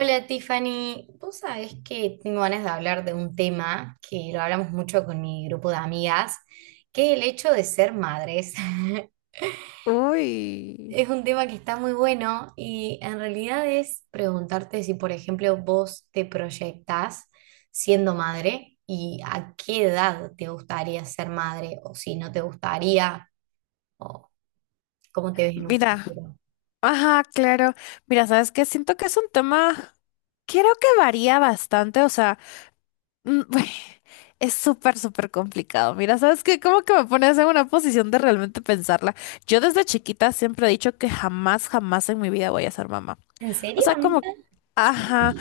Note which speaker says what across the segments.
Speaker 1: Hola Tiffany, vos sabés que tengo ganas de hablar de un tema que lo hablamos mucho con mi grupo de amigas, que es el hecho de ser madres.
Speaker 2: Uy,
Speaker 1: Es un tema que está muy bueno y en realidad es preguntarte si, por ejemplo, vos te proyectás siendo madre y a qué edad te gustaría ser madre o si no te gustaría o cómo te ves en un
Speaker 2: mira,
Speaker 1: futuro.
Speaker 2: ajá, claro. Mira, ¿sabes qué? Siento que es un tema, creo que varía bastante, o sea, mm, es súper, súper complicado. Mira, ¿sabes qué? Como que me pones en una posición de realmente pensarla. Yo desde chiquita siempre he dicho que jamás, jamás en mi vida voy a ser mamá.
Speaker 1: ¿En
Speaker 2: O
Speaker 1: serio,
Speaker 2: sea, como,
Speaker 1: amiga? Sí.
Speaker 2: ajá,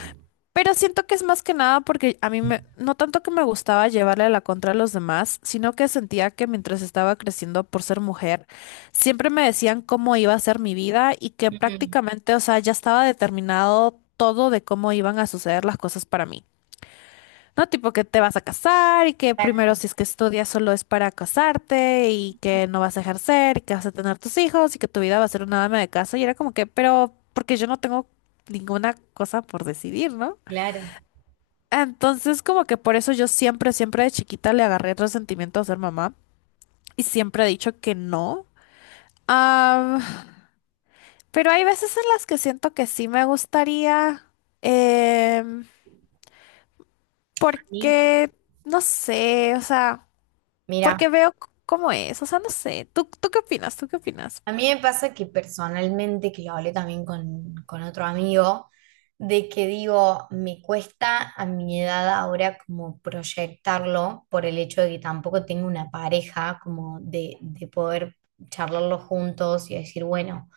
Speaker 2: pero siento que es más que nada porque a mí me, no tanto que me gustaba llevarle la contra a los demás, sino que sentía que mientras estaba creciendo por ser mujer, siempre me decían cómo iba a ser mi vida y que
Speaker 1: Mm.
Speaker 2: prácticamente, o sea, ya estaba determinado todo de cómo iban a suceder las cosas para mí. No, tipo que te vas a casar y que primero
Speaker 1: Exacto.
Speaker 2: si es que estudias solo es para casarte y que no vas a ejercer y que vas a tener tus hijos y que tu vida va a ser una dama de casa. Y era como que, pero porque yo no tengo ninguna cosa por decidir, ¿no?
Speaker 1: Claro.
Speaker 2: Entonces, como que por eso yo siempre, siempre de chiquita le agarré resentimiento a ser mamá y siempre he dicho que no. Am, pero hay veces en las que siento que sí me gustaría, em,
Speaker 1: A mí,
Speaker 2: porque, no sé, o sea,
Speaker 1: mira.
Speaker 2: porque veo cómo es, o sea, no sé, ¿tú qué opinas? ¿Tú qué opinas?
Speaker 1: A mí me pasa que personalmente, que lo hablé también con otro amigo, de que digo, me cuesta a mi edad ahora como proyectarlo por el hecho de que tampoco tengo una pareja, como de poder charlarlo juntos y decir, bueno,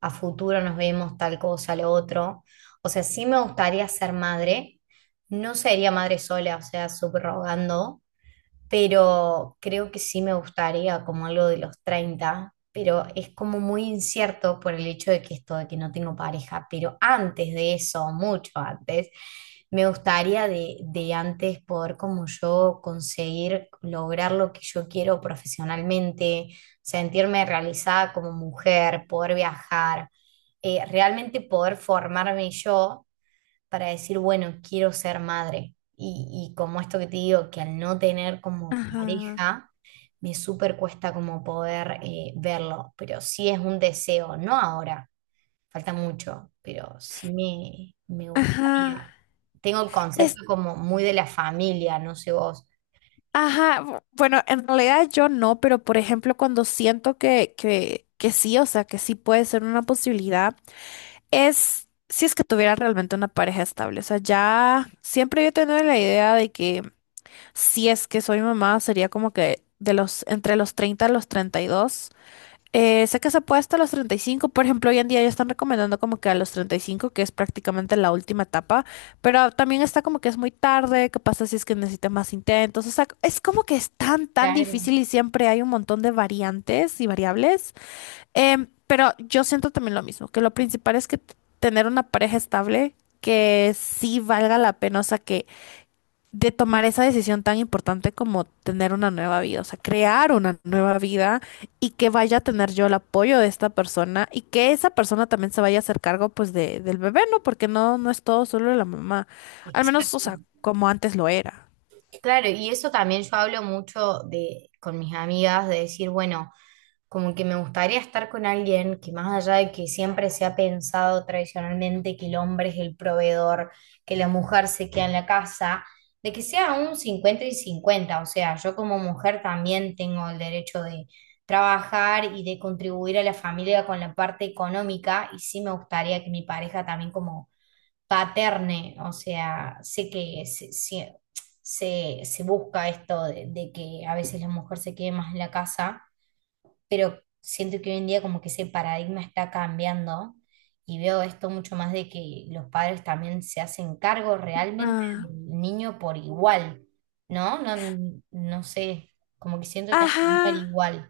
Speaker 1: a futuro nos vemos tal cosa, lo otro. O sea, sí me gustaría ser madre, no sería madre sola, o sea, subrogando, pero creo que sí me gustaría como algo de los 30, pero es como muy incierto por el hecho de que esto, de que no tengo pareja, pero antes de eso, mucho antes, me gustaría de antes poder como yo conseguir lograr lo que yo quiero profesionalmente, sentirme realizada como mujer, poder viajar, realmente poder formarme yo para decir, bueno, quiero ser madre. Y como esto que te digo, que al no tener como
Speaker 2: Ajá,
Speaker 1: pareja, me súper cuesta como poder verlo, pero sí es un deseo, no ahora, falta mucho, pero sí me
Speaker 2: ajá.
Speaker 1: gustaría. Tengo el
Speaker 2: Es,
Speaker 1: concepto como muy de la familia, no sé vos.
Speaker 2: ajá, bueno, en realidad yo no, pero por ejemplo, cuando siento que sí, o sea, que sí puede ser una posibilidad. Es si es que tuviera realmente una pareja estable. O sea, ya siempre yo he tenido la idea de que si es que soy mamá, sería como que de los, entre los 30 a los 32. Sé que se puede hasta los 35 por ejemplo, hoy en día ya están recomendando como que a los 35 que es prácticamente la última etapa, pero también está como que es muy tarde, qué pasa si es que necesitas más intentos, o sea, es como que es tan, tan
Speaker 1: Claro.
Speaker 2: difícil y siempre hay un montón de variantes y variables. Pero yo siento también lo mismo, que lo principal es que tener una pareja estable que sí valga la pena, o sea, que de tomar esa decisión tan importante como tener una nueva vida, o sea, crear una nueva vida y que vaya a tener yo el apoyo de esta persona y que esa persona también se vaya a hacer cargo pues de, del bebé, ¿no? Porque no, no es todo solo la mamá, al menos, o
Speaker 1: Exacto.
Speaker 2: sea, como antes lo era.
Speaker 1: Claro, y eso también yo hablo mucho con mis amigas de decir, bueno, como que me gustaría estar con alguien que más allá de que siempre se ha pensado tradicionalmente que el hombre es el proveedor, que la mujer se queda en la casa, de que sea un 50 y cincuenta, o sea, yo como mujer también tengo el derecho de trabajar y de contribuir a la familia con la parte económica y sí me gustaría que mi pareja también como paterne, o sea, sé que se busca esto de que a veces la mujer se quede más en la casa, pero siento que hoy en día como que ese paradigma está cambiando y veo esto mucho más de que los padres también se hacen cargo realmente
Speaker 2: Ah,
Speaker 1: del niño por igual, ¿no? No, no sé, como que siento que antes
Speaker 2: Ajá,
Speaker 1: no era igual.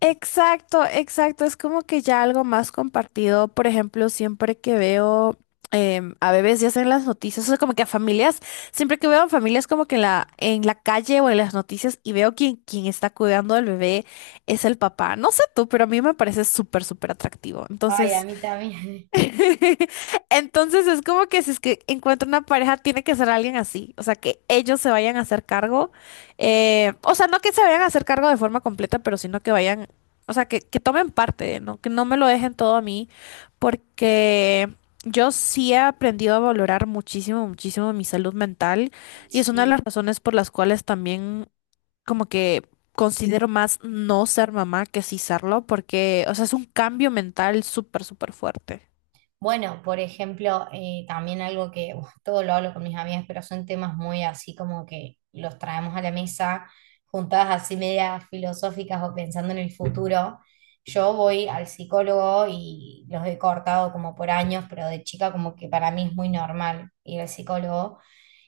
Speaker 2: exacto, exacto. Es como que ya algo más compartido. Por ejemplo, siempre que veo a bebés ya sea en las noticias, o sea, como que a familias, siempre que veo a familias como que en la calle o en las noticias y veo quien está cuidando al bebé es el papá. No sé tú, pero a mí me parece súper, súper atractivo.
Speaker 1: Ay, a
Speaker 2: Entonces,
Speaker 1: mí también.
Speaker 2: entonces es como que si es que encuentra una pareja, tiene que ser alguien así, o sea, que ellos se vayan a hacer cargo, o sea, no que se vayan a hacer cargo de forma completa, pero sino que vayan, o sea, que tomen parte, ¿no? Que no me lo dejen todo a mí, porque yo sí he aprendido a valorar muchísimo, muchísimo mi salud mental y es una de
Speaker 1: Sí.
Speaker 2: las razones por las cuales también como que. Considero más no ser mamá que sí serlo, porque, o sea, es un cambio mental súper, súper fuerte.
Speaker 1: Bueno, por ejemplo, también algo que uf, todo lo hablo con mis amigas, pero son temas muy así como que los traemos a la mesa, juntadas así medias filosóficas o pensando en el futuro. Yo voy al psicólogo y los he cortado como por años, pero de chica como que para mí es muy normal ir al psicólogo.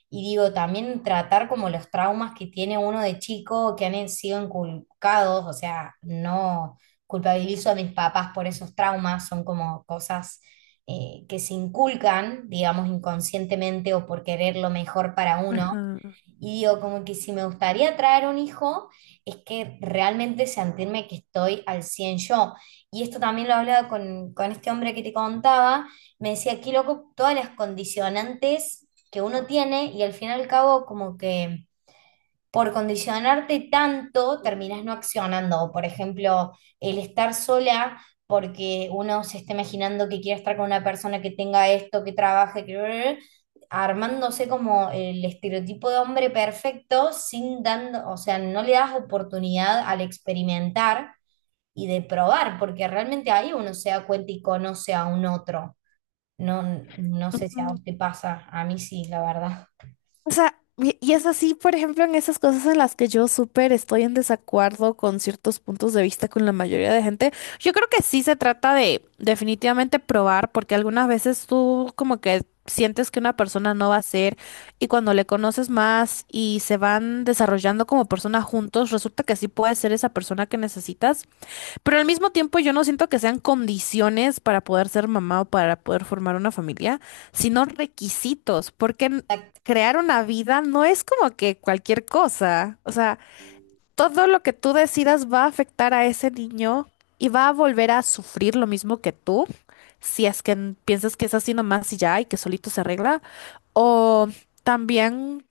Speaker 1: Y digo, también tratar como los traumas que tiene uno de chico, que han sido inculcados, o sea, no culpabilizo a mis papás por esos traumas, son como cosas que se inculcan, digamos, inconscientemente o por querer lo mejor para uno.
Speaker 2: Ajá.
Speaker 1: Y digo, como que si me gustaría traer un hijo, es que realmente sentirme que estoy al 100 yo. Y esto también lo hablaba con este hombre que te contaba, me decía, aquí loco, todas las condicionantes que uno tiene y al fin y al cabo como que por condicionarte tanto, terminás no accionando. Por ejemplo, el estar sola porque uno se está imaginando que quiere estar con una persona que tenga esto, que trabaje, armándose como el estereotipo de hombre perfecto sin dando, o sea, no le das oportunidad al experimentar y de probar, porque realmente ahí uno se da cuenta y conoce a un otro. No, no sé si a vos
Speaker 2: Ujú.
Speaker 1: te pasa, a mí sí, la verdad.
Speaker 2: O sea, y es así, por ejemplo, en esas cosas en las que yo súper estoy en desacuerdo con ciertos puntos de vista con la mayoría de gente. Yo creo que sí se trata de definitivamente probar, porque algunas veces tú como que sientes que una persona no va a ser y cuando le conoces más y se van desarrollando como persona juntos, resulta que sí puede ser esa persona que necesitas. Pero al mismo tiempo yo no siento que sean condiciones para poder ser mamá o para poder formar una familia, sino requisitos, porque crear una vida no es como que cualquier cosa. O sea, todo lo que tú decidas va a afectar a ese niño y va a volver a sufrir lo mismo que tú, si es que piensas que es así nomás y ya y que solito se arregla, o también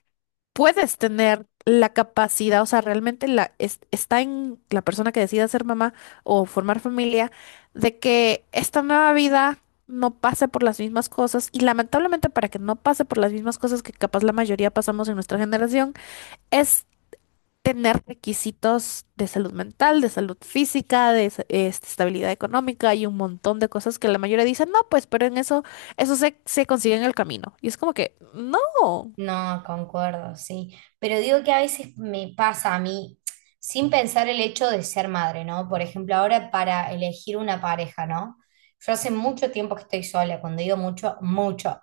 Speaker 2: puedes tener la capacidad, o sea, realmente la, está en la persona que decida ser mamá o formar familia, de que esta nueva vida no pase por las mismas cosas y lamentablemente para que no pase por las mismas cosas que capaz la mayoría pasamos en nuestra generación, es tener requisitos de salud mental, de salud física, de estabilidad económica y un montón de cosas que la mayoría dicen, no, pues, pero en eso, eso se consigue en el camino. Y es como que, no.
Speaker 1: No, concuerdo, sí. Pero digo que a veces me pasa a mí, sin pensar el hecho de ser madre, ¿no? Por ejemplo, ahora para elegir una pareja, ¿no? Yo hace mucho tiempo que estoy sola, cuando digo mucho, mucho.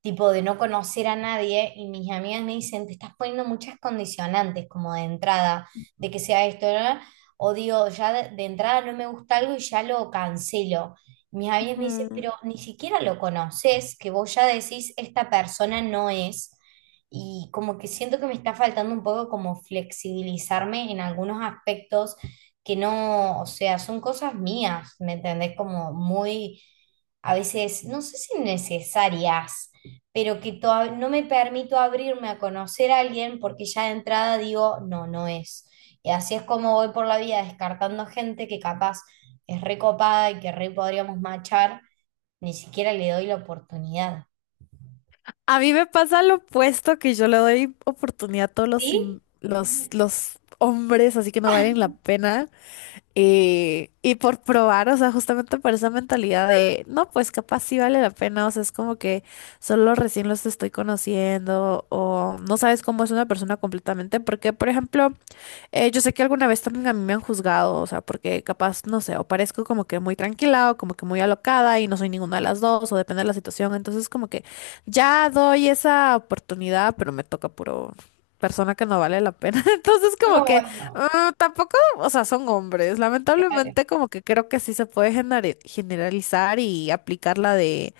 Speaker 1: Tipo de no conocer a nadie y mis amigas me dicen, te estás poniendo muchas condicionantes, como de entrada, de que sea esto, ¿no? O digo, ya de entrada no me gusta algo y ya lo cancelo. Mis amigas me dicen, pero ni siquiera lo conoces, que vos ya decís, esta persona no es, y como que siento que me está faltando un poco como flexibilizarme en algunos aspectos que no, o sea, son cosas mías, ¿me entendés? Como muy, a veces, no sé si necesarias, pero que no me permito abrirme a conocer a alguien porque ya de entrada digo, no, no es. Y así es como voy por la vida descartando gente que capaz es recopada y que re podríamos machar, ni siquiera le doy la oportunidad.
Speaker 2: A mí me pasa lo opuesto, que yo le doy oportunidad a todos los,
Speaker 1: ¿Sí?
Speaker 2: los hombres, así que no valen la pena. Y por probar, o sea, justamente por esa mentalidad de, no, pues capaz sí vale la pena, o sea, es como que solo recién los estoy conociendo o no sabes cómo es una persona completamente, porque, por ejemplo, yo sé que alguna vez también a mí me han juzgado, o sea, porque capaz, no sé, o parezco como que muy tranquila o como que muy alocada y no soy ninguna de las dos, o depende de la situación. Entonces, como que ya doy esa oportunidad, pero me toca puro persona que no vale la pena. Entonces, como que
Speaker 1: Ay, no.
Speaker 2: tampoco, o sea, son hombres.
Speaker 1: Claro,
Speaker 2: Lamentablemente, como que creo que sí se puede generalizar y aplicar la de,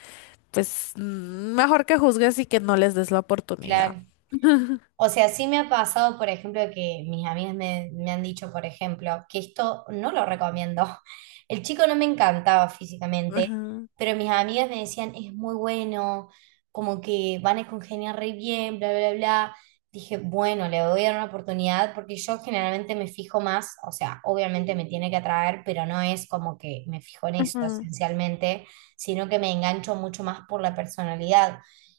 Speaker 2: pues, mejor que juzgues y que no les des la oportunidad.
Speaker 1: claro. O sea, sí me ha pasado, por ejemplo, que mis amigas me han dicho, por ejemplo, que esto no lo recomiendo. El chico no me encantaba físicamente,
Speaker 2: Ajá,
Speaker 1: pero mis amigas me decían, es muy bueno, como que van a congeniar re bien, bla, bla, bla. Dije, bueno, le voy a dar una oportunidad porque yo generalmente me fijo más, o sea, obviamente me tiene que atraer, pero no es como que me fijo en eso
Speaker 2: ajá,
Speaker 1: esencialmente, sino que me engancho mucho más por la personalidad.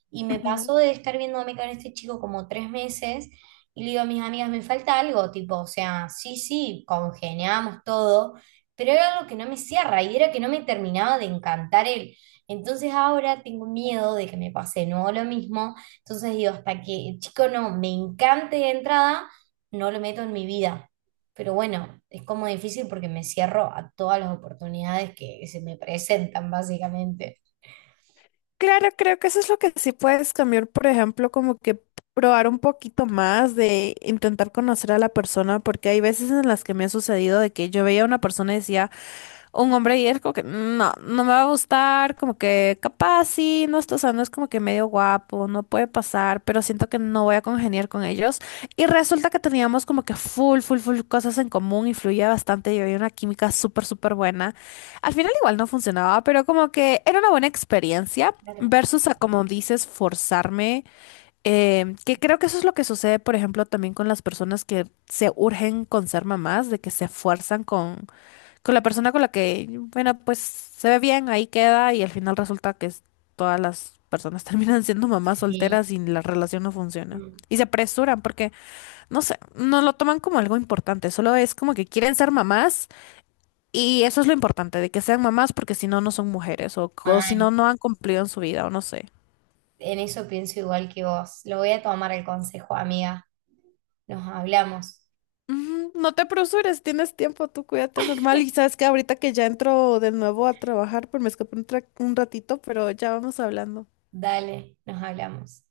Speaker 1: Y me
Speaker 2: ajá.
Speaker 1: pasó de estar viéndome con este chico como 3 meses y le digo a mis amigas, me falta algo, tipo, o sea, sí, sí, congeniamos todo, pero era algo que no me cierra y era que no me terminaba de encantar él. Entonces ahora tengo miedo de que me pase de nuevo lo mismo. Entonces digo, hasta que el chico no me encante de entrada, no lo meto en mi vida. Pero bueno, es como difícil porque me cierro a todas las oportunidades que se me presentan, básicamente.
Speaker 2: Claro, creo que eso es lo que sí puedes cambiar, por ejemplo, como que probar un poquito más de intentar conocer a la persona, porque hay veces en las que me ha sucedido de que yo veía a una persona y decía, un hombre y es como que no, no me va a gustar, como que capaz sí, no está, o sea, no es como que medio guapo, no puede pasar, pero siento que no voy a congeniar con ellos. Y resulta que teníamos como que full, full, full cosas en común, influía bastante y había una química súper, súper buena. Al final igual no funcionaba, pero como que era una buena experiencia.
Speaker 1: Claro.
Speaker 2: Versus a, como dices, forzarme, que creo que eso es lo que sucede, por ejemplo, también con las personas que se urgen con ser mamás, de que se fuerzan con la persona con la que, bueno, pues se ve bien, ahí queda y al final resulta que todas las personas terminan siendo mamás
Speaker 1: Sí.
Speaker 2: solteras y la relación no funciona.
Speaker 1: Mm.
Speaker 2: Y se apresuran porque, no sé, no lo toman como algo importante, solo es como que quieren ser mamás y eso es lo importante, de que sean mamás porque si no, no son mujeres o, si no,
Speaker 1: Mal.
Speaker 2: no han cumplido en su vida o no sé.
Speaker 1: En eso pienso igual que vos. Lo voy a tomar el consejo, amiga. Nos hablamos.
Speaker 2: Ujú, no te apresures, tienes tiempo, tú cuídate normal. Y sabes que ahorita que ya entro de nuevo a trabajar, pues me escapé un ratito, pero ya vamos hablando.
Speaker 1: Dale, nos hablamos.